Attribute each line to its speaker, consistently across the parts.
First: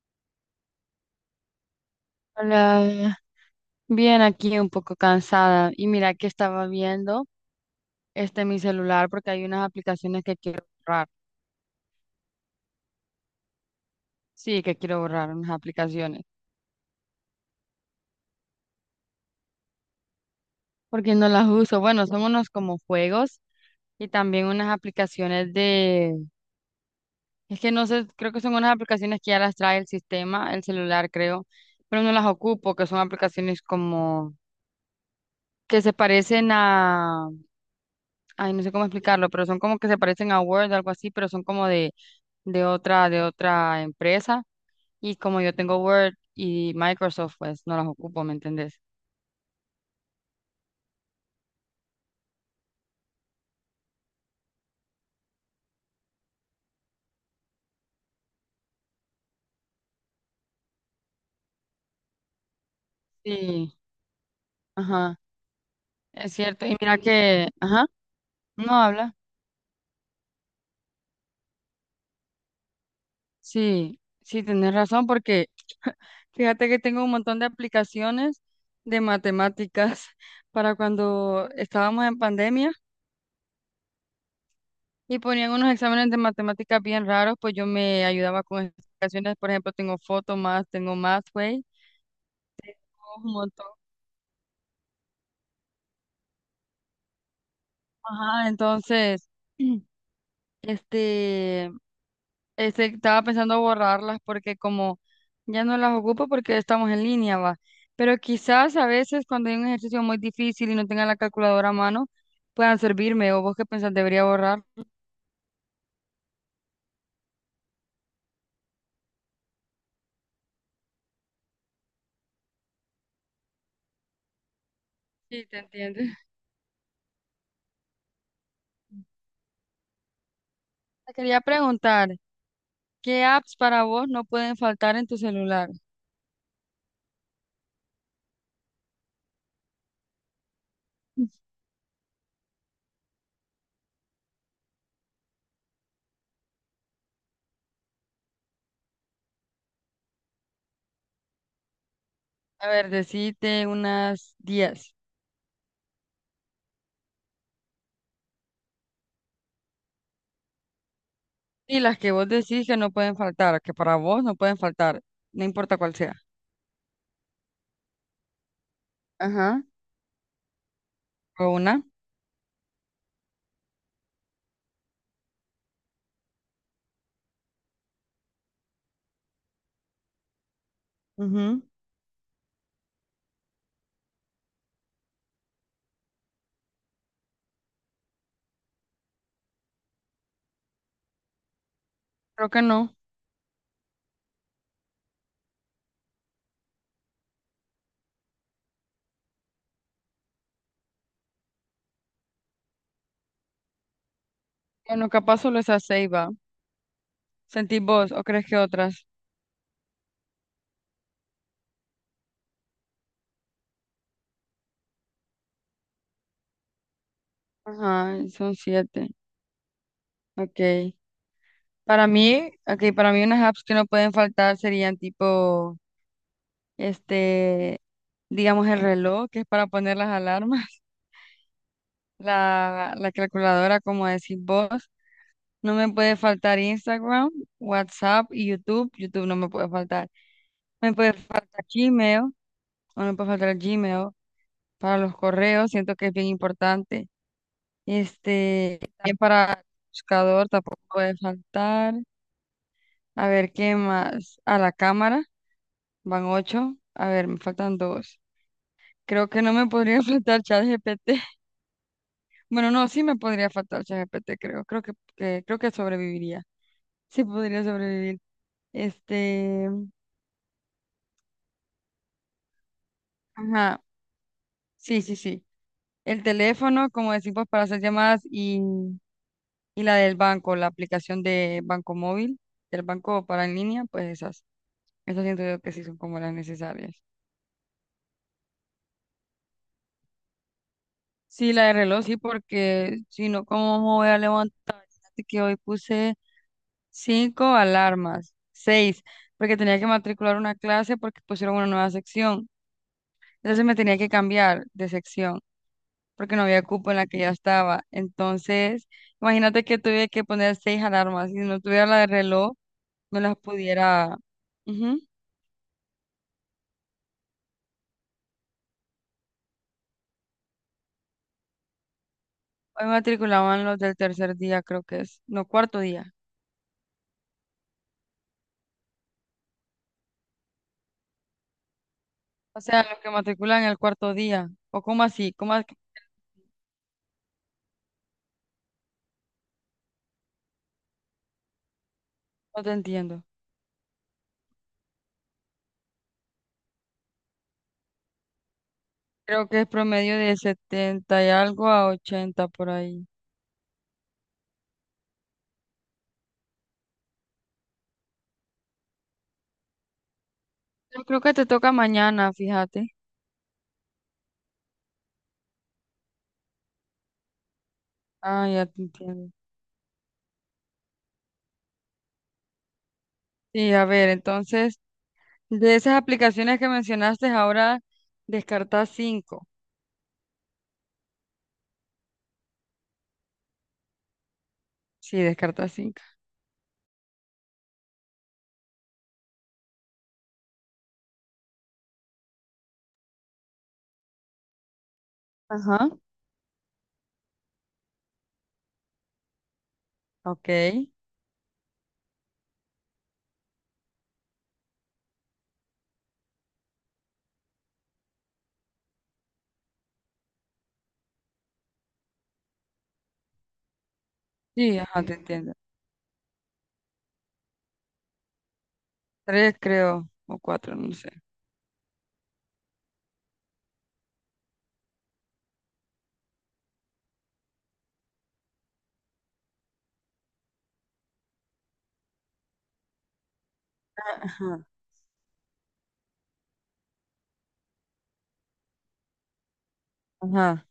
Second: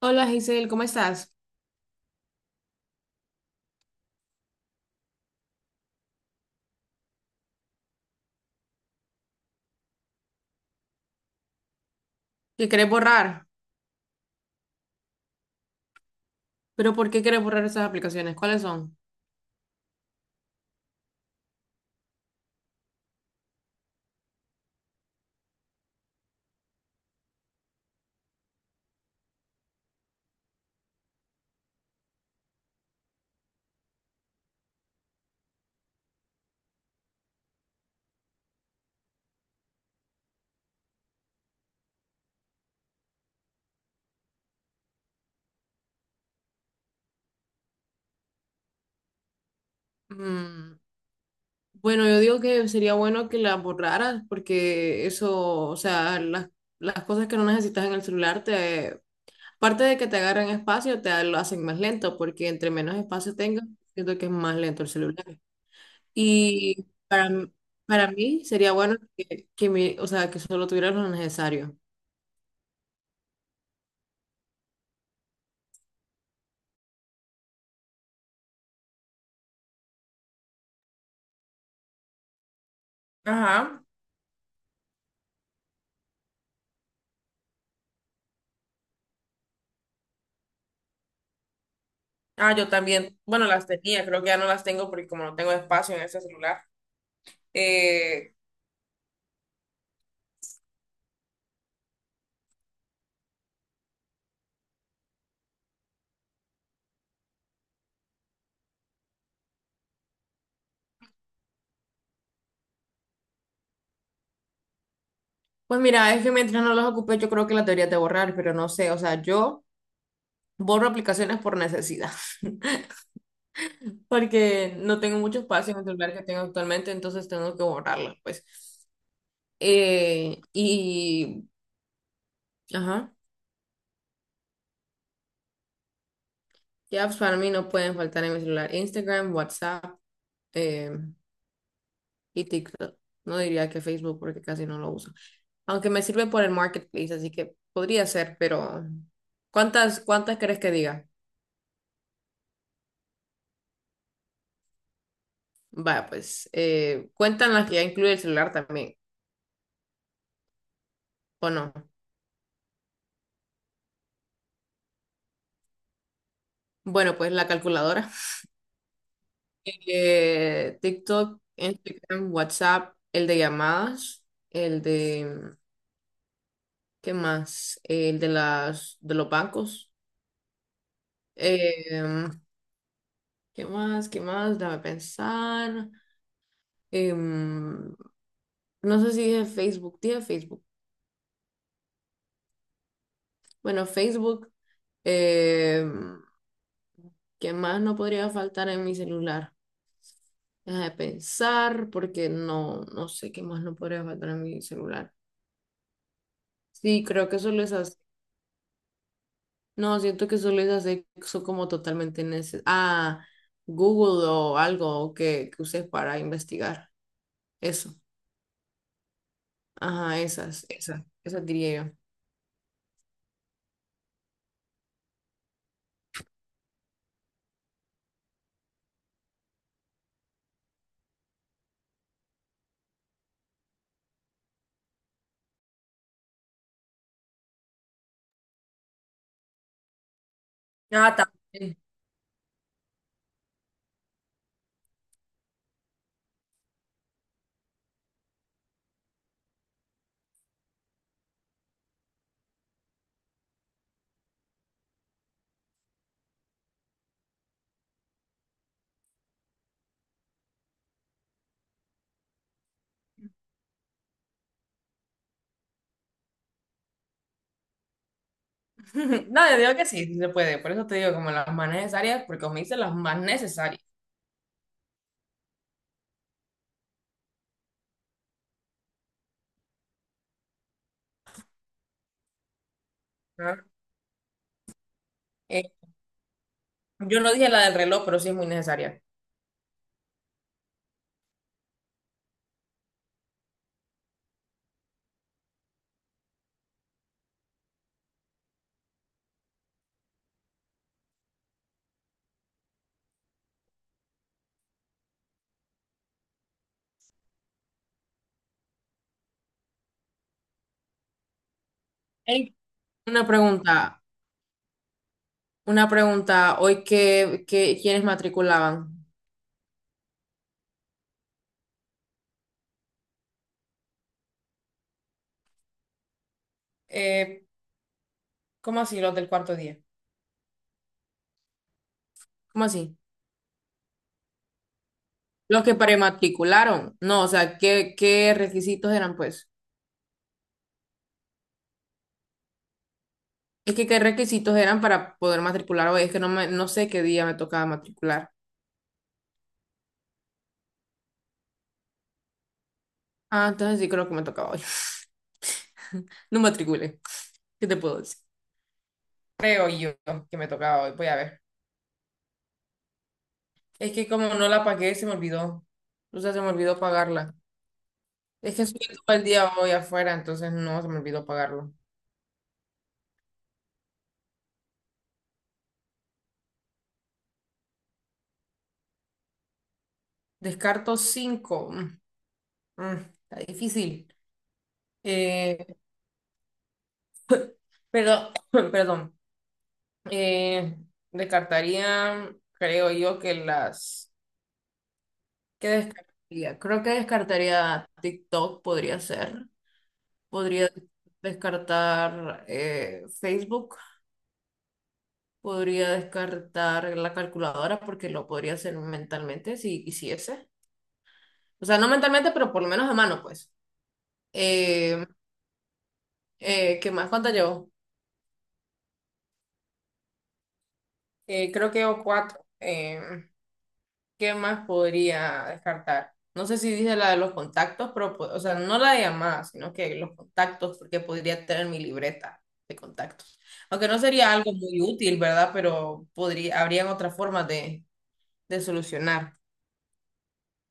Speaker 1: Hola Giselle, ¿cómo estás?
Speaker 2: Hola, bien aquí un poco cansada y mira que estaba viendo este mi celular porque hay unas aplicaciones que quiero borrar.
Speaker 1: ¿Qué querés borrar?
Speaker 2: Sí, que quiero borrar unas aplicaciones
Speaker 1: ¿Pero por qué querés borrar esas aplicaciones? ¿Cuáles son?
Speaker 2: porque no las uso. Bueno, son unos como juegos y también unas aplicaciones de es que no sé, creo que son unas aplicaciones que ya las trae el sistema, el celular creo, pero no las ocupo, que son aplicaciones como que se parecen a ay, no sé cómo explicarlo, pero son como que se parecen a Word, algo así, pero son como de otra, empresa, y como yo tengo Word y Microsoft, pues no las ocupo, ¿me entendés?
Speaker 1: Mm, bueno, yo digo que sería bueno que las borraras porque eso, o sea, las cosas que no necesitas en el celular, te, aparte de que te agarran espacio, te lo hacen más lento porque entre menos espacio tengas,
Speaker 2: Sí,
Speaker 1: siento que es más lento el
Speaker 2: ajá,
Speaker 1: celular.
Speaker 2: es cierto. Y
Speaker 1: Y
Speaker 2: mira
Speaker 1: para,
Speaker 2: que, ajá,
Speaker 1: para mí sería
Speaker 2: no
Speaker 1: bueno
Speaker 2: habla.
Speaker 1: que, o sea, que solo tuvieras lo necesario.
Speaker 2: Sí, sí, tenés razón porque fíjate que tengo un montón de aplicaciones de matemáticas para cuando estábamos en pandemia
Speaker 1: Ajá.
Speaker 2: y ponían unos exámenes de matemáticas bien raros, pues yo me ayudaba con esas aplicaciones. Por ejemplo, tengo Photomath, tengo Mathway,
Speaker 1: Ah, yo también,
Speaker 2: un
Speaker 1: bueno, las
Speaker 2: montón.
Speaker 1: tenía, creo que ya no las tengo porque como no tengo espacio en ese celular. Eh,
Speaker 2: Ajá, entonces... Este, estaba pensando borrarlas porque como ya no las ocupo porque estamos en línea, va. Pero quizás a veces cuando hay un ejercicio muy difícil y no tenga la calculadora a mano, puedan servirme. ¿O vos qué pensás? ¿Debería borrar?
Speaker 1: Pues mira, es que mientras no las ocupé, yo creo que las deberías de borrar, pero no sé, o sea, yo borro aplicaciones por necesidad, porque no tengo mucho
Speaker 2: Sí, te
Speaker 1: espacio en el
Speaker 2: entiendo.
Speaker 1: celular que tengo actualmente, entonces tengo que borrarlas, pues. Eh,
Speaker 2: Te quería
Speaker 1: y,
Speaker 2: preguntar,
Speaker 1: ajá,
Speaker 2: ¿qué apps para vos no pueden faltar en tu celular?
Speaker 1: ya apps para mí no pueden faltar en mi celular. Instagram, WhatsApp, eh, y TikTok. No diría que Facebook porque casi no lo uso. Aunque me sirve por el marketplace, así que podría ser, pero ¿cuántas crees que diga?
Speaker 2: A ver, decite unas 10.
Speaker 1: Va, pues cuentan las que ya incluye el celular también, ¿o no?
Speaker 2: Y las que vos decís que no pueden faltar, que para vos no pueden faltar, no importa cuál sea.
Speaker 1: Bueno, pues la calculadora.
Speaker 2: Ajá.
Speaker 1: TikTok,
Speaker 2: ¿O una?
Speaker 1: Instagram, WhatsApp, el de llamadas, el de, ¿qué más? El de las, de los bancos.
Speaker 2: Ujú.
Speaker 1: Em, ¿qué más? ¿Qué más? Déjame pensar. Eh, No sé si dije Facebook, dije Facebook.
Speaker 2: Creo que no.
Speaker 1: Bueno, Facebook, eh, ¿qué más no podría faltar en mi celular? Deja de pensar porque no, no sé qué más no podría faltar en mi
Speaker 2: Bueno,
Speaker 1: celular.
Speaker 2: capaz solo esa seis va.
Speaker 1: Sí, creo que solo
Speaker 2: ¿Sentís
Speaker 1: esas,
Speaker 2: vos o crees que otras?
Speaker 1: no, siento que solo esas son como totalmente necesarias. Ah, Google o algo que uses para investigar. Eso,
Speaker 2: Ajá, son siete.
Speaker 1: ajá,
Speaker 2: Ok.
Speaker 1: esas diría yo.
Speaker 2: Para mí, ok, para mí unas apps que no pueden faltar serían tipo, este, digamos el reloj, que es para poner las alarmas, la calculadora, como decís vos. No me puede faltar Instagram, WhatsApp y YouTube. YouTube no me puede faltar. Me puede
Speaker 1: Ah,
Speaker 2: faltar
Speaker 1: también.
Speaker 2: Gmail, o no me puede faltar Gmail para los correos. Siento que es bien importante. Este, también para el buscador tampoco puede faltar. A ver, ¿qué más? A la cámara, van ocho. A ver, me faltan dos. Creo que no me podría faltar ChatGPT. Bueno, no, sí me podría faltar ChatGPT, creo. Creo creo que sobreviviría. Sí podría sobrevivir.
Speaker 1: No, yo
Speaker 2: Este,
Speaker 1: digo que sí, sí se puede. Por eso te digo como las más necesarias, porque me hice las más necesarias.
Speaker 2: ajá, sí, sí, sí. El teléfono, como decimos, para hacer llamadas y la del banco, la aplicación de banco móvil, del banco para en
Speaker 1: Ajá.
Speaker 2: línea, pues esas. Esas siento yo
Speaker 1: Eh,
Speaker 2: que sí son como las necesarias.
Speaker 1: yo no dije la del reloj, pero sí es muy necesaria.
Speaker 2: Sí, la de reloj, sí, porque si no, ¿cómo me voy a levantar? Que hoy puse cinco alarmas, seis, porque tenía que matricular una clase porque pusieron una nueva sección. Entonces me tenía que cambiar de sección porque no había cupo en la que ya estaba. Entonces, imagínate que tuve que poner seis alarmas. Si no tuviera la de reloj,
Speaker 1: Ey,
Speaker 2: no
Speaker 1: Una
Speaker 2: las
Speaker 1: pregunta,
Speaker 2: pudiera. Ujú.
Speaker 1: una pregunta. Hoy ¿quiénes matriculaban?
Speaker 2: Hoy matriculaban los del tercer día, creo que es. No, cuarto día.
Speaker 1: Eh, ¿Cómo así los del cuarto día?
Speaker 2: O
Speaker 1: ¿Cómo
Speaker 2: sea,
Speaker 1: así?
Speaker 2: los que matriculan el cuarto día. ¿O cómo así?
Speaker 1: Los que prematricularon. No, o sea, ¿qué, qué requisitos eran, pues?
Speaker 2: No te entiendo.
Speaker 1: Es que qué requisitos eran para poder matricular hoy. Es que no sé qué día me tocaba matricular.
Speaker 2: Creo que es promedio de 70 y algo a 80 por ahí.
Speaker 1: Ah, entonces sí creo que me tocaba hoy. No matriculé. ¿Qué te puedo decir? Creo yo que me tocaba hoy.
Speaker 2: Yo
Speaker 1: Voy a
Speaker 2: creo que
Speaker 1: ver.
Speaker 2: te toca mañana, fíjate.
Speaker 1: Es que como no la pagué, se me olvidó. O sea, se me olvidó pagarla.
Speaker 2: Ah,
Speaker 1: Es que
Speaker 2: ya te
Speaker 1: estuve todo el
Speaker 2: entiendo.
Speaker 1: día hoy afuera, entonces no, se me olvidó pagarlo.
Speaker 2: Sí, a ver, entonces, de esas aplicaciones que mencionaste, ahora descartas cinco.
Speaker 1: Descarto 5. Está difícil.
Speaker 2: Sí, descartas
Speaker 1: Eh,
Speaker 2: cinco.
Speaker 1: pero, perdón. Eh, descartaría, creo yo que las... ¿Qué
Speaker 2: Ajá.
Speaker 1: descartaría? Creo que descartaría TikTok, podría ser.
Speaker 2: Ok.
Speaker 1: Podría descartar Facebook. Podría descartar la calculadora porque lo podría hacer mentalmente si quisiese. O sea, no mentalmente, pero por lo menos a mano, pues.
Speaker 2: Sí, ajá,
Speaker 1: Eh,
Speaker 2: te entiendo.
Speaker 1: ¿Qué más? ¿Cuánto llevo?
Speaker 2: Tres creo, o cuatro, no sé.
Speaker 1: Creo que llevo cuatro. ¿Qué más podría descartar? No sé si dije la de los contactos, pero, o sea, no la de llamadas, sino que los contactos, porque podría tener mi libreta de contactos. Aunque no sería algo
Speaker 2: Ajá.
Speaker 1: muy útil, ¿verdad? Pero podría, habrían otras formas de solucionar.
Speaker 2: Ajá.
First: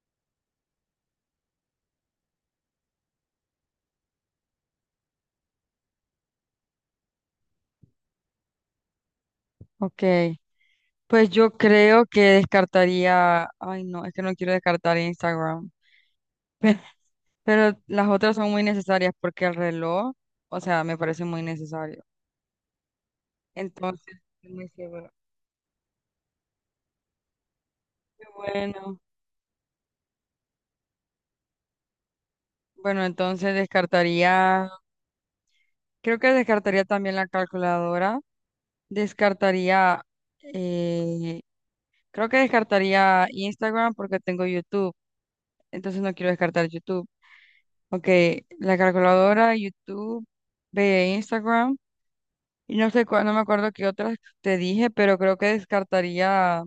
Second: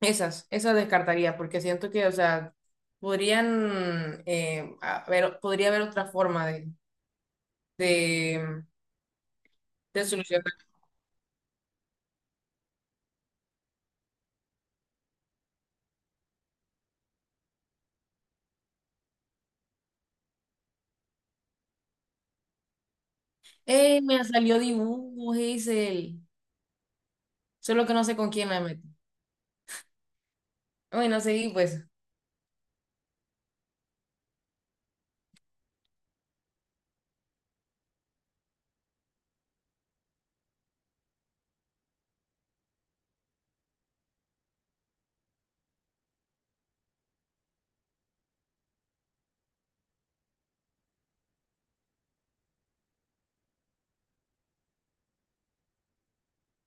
Speaker 1: Esas descartaría, porque siento que, o sea, podrían haber, podría haber otra forma de, de
Speaker 2: Ok.
Speaker 1: solucionar.
Speaker 2: Pues yo creo que descartaría, ay no, es que no quiero descartar Instagram, pero las otras son muy necesarias porque el reloj, o sea, me parece muy necesario.
Speaker 1: ¡Ey!
Speaker 2: Entonces,
Speaker 1: Me salió
Speaker 2: me sirve.
Speaker 1: dibujo, Hazel. Solo que no sé
Speaker 2: Qué
Speaker 1: con quién me metí.
Speaker 2: bueno,
Speaker 1: Bueno, seguí, pues,
Speaker 2: bueno, entonces descartaría, creo que descartaría también la calculadora, descartaría, eh, creo que descartaría Instagram porque tengo YouTube, entonces no quiero descartar YouTube. Ok, la calculadora, YouTube, ve Instagram. Y no sé cuál, no me acuerdo qué otras te dije, pero creo que descartaría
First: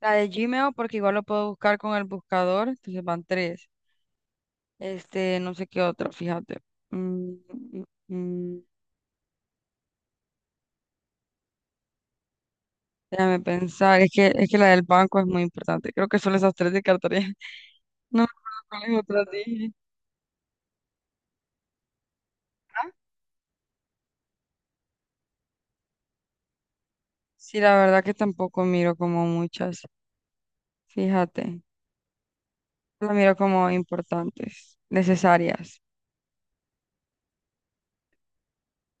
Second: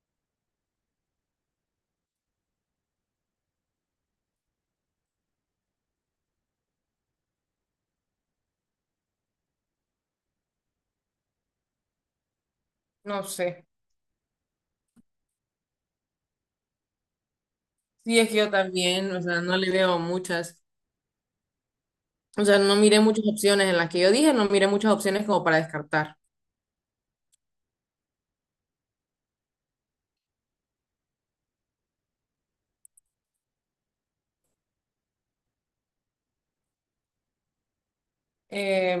Speaker 2: la de Gmail porque igual lo puedo buscar con el buscador, entonces van tres. Este, no sé qué otra, fíjate. Mm, mm, mm,
Speaker 1: no
Speaker 2: déjame
Speaker 1: sé.
Speaker 2: pensar, es que la del banco es muy importante. Creo que solo esas tres descartaría.
Speaker 1: Sí,
Speaker 2: No me
Speaker 1: es que yo
Speaker 2: acuerdo cuáles
Speaker 1: también, o
Speaker 2: otras
Speaker 1: sea, no le
Speaker 2: dije.
Speaker 1: veo muchas. O sea, no
Speaker 2: Ah,
Speaker 1: miré muchas opciones en las que yo dije, no miré muchas opciones como para descartar.
Speaker 2: sí, la verdad que tampoco miro como muchas, fíjate. Las miro como importantes, necesarias.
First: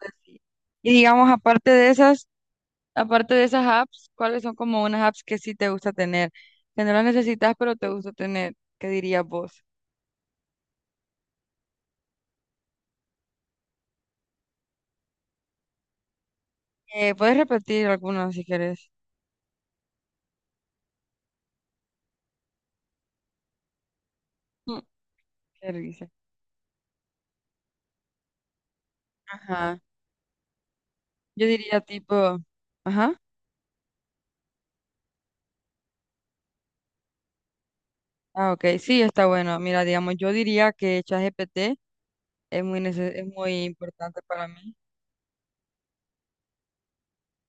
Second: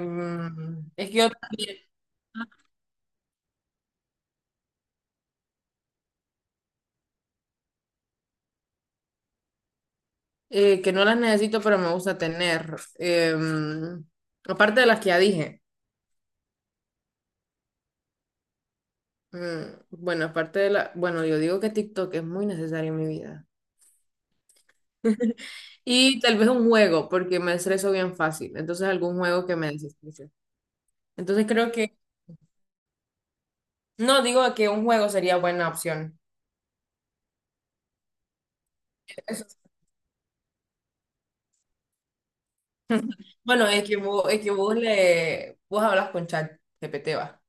Speaker 2: Así. Y
Speaker 1: es que
Speaker 2: digamos,
Speaker 1: yo
Speaker 2: aparte
Speaker 1: también,
Speaker 2: de esas. Aparte de esas apps, ¿cuáles son como unas apps que sí te gusta tener? Que no las necesitas, pero te gusta tener. ¿Qué dirías vos?
Speaker 1: que no las necesito, pero me gusta tener. Em, aparte de las que ya dije.
Speaker 2: Puedes repetir algunas si querés.
Speaker 1: Mm, bueno, aparte de la, bueno, yo digo que TikTok es muy necesario en mi vida.
Speaker 2: Mm, ¿Qué risa?
Speaker 1: Y tal vez un juego, porque me estreso bien fácil. Entonces, algún juego que me
Speaker 2: Ajá.
Speaker 1: desestrese.
Speaker 2: Yo
Speaker 1: Entonces, creo
Speaker 2: diría
Speaker 1: que,
Speaker 2: tipo, ajá.
Speaker 1: no digo que un juego sería buena opción.
Speaker 2: Ah, ok. Sí, está
Speaker 1: Eso.
Speaker 2: bueno. Mira, digamos, yo diría que ChatGPT es muy
Speaker 1: Bueno,
Speaker 2: importante
Speaker 1: es
Speaker 2: para
Speaker 1: que
Speaker 2: mí.
Speaker 1: vos le, vos hablas con ChatGPT, va.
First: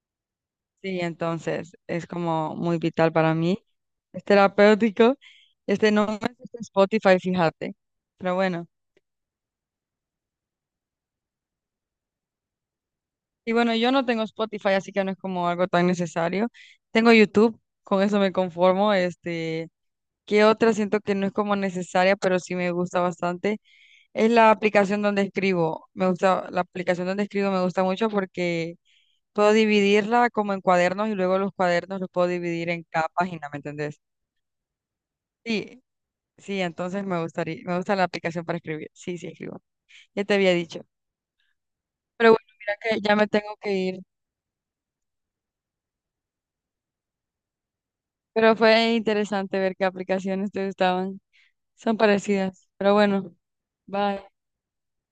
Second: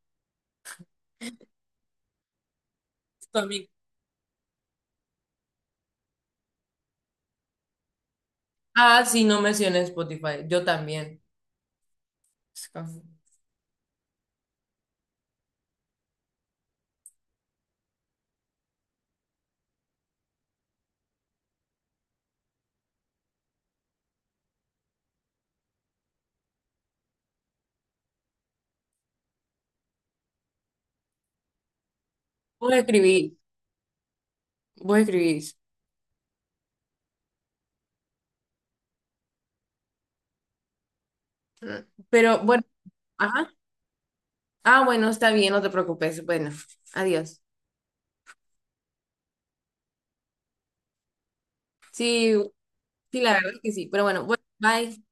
Speaker 2: Sí, entonces es como muy vital para mí.
Speaker 1: También.
Speaker 2: Es terapéutico. Este no me gusta Spotify, fíjate. Pero bueno.
Speaker 1: Ah, sí, no mencioné Spotify. Yo también.
Speaker 2: Y bueno, yo no tengo Spotify, así que no es como algo tan necesario. Tengo YouTube, con eso me conformo. Este, ¿qué otra siento que no es como necesaria, pero sí me gusta bastante? Es la aplicación donde escribo. Me gusta, la aplicación donde escribo me gusta mucho porque puedo dividirla como en cuadernos y luego los cuadernos los puedo dividir
Speaker 1: Vos
Speaker 2: en cada
Speaker 1: escribís,
Speaker 2: página, ¿me entendés?
Speaker 1: vos escribís.
Speaker 2: Sí, sí, entonces me gustaría, me gusta la aplicación para escribir. Sí, sí, escribo. Ya te había dicho.
Speaker 1: Mm,
Speaker 2: Pero
Speaker 1: pero
Speaker 2: bueno,
Speaker 1: bueno,
Speaker 2: mira que ya me
Speaker 1: ajá.
Speaker 2: tengo que ir.
Speaker 1: Ah, bueno, está bien, no te preocupes. Bueno, adiós.
Speaker 2: Pero fue interesante ver qué aplicaciones te gustaban. Son
Speaker 1: Sí.
Speaker 2: parecidas, pero
Speaker 1: Sí,
Speaker 2: bueno,
Speaker 1: la verdad es que sí. Pero
Speaker 2: bye.
Speaker 1: bueno, bueno, bye.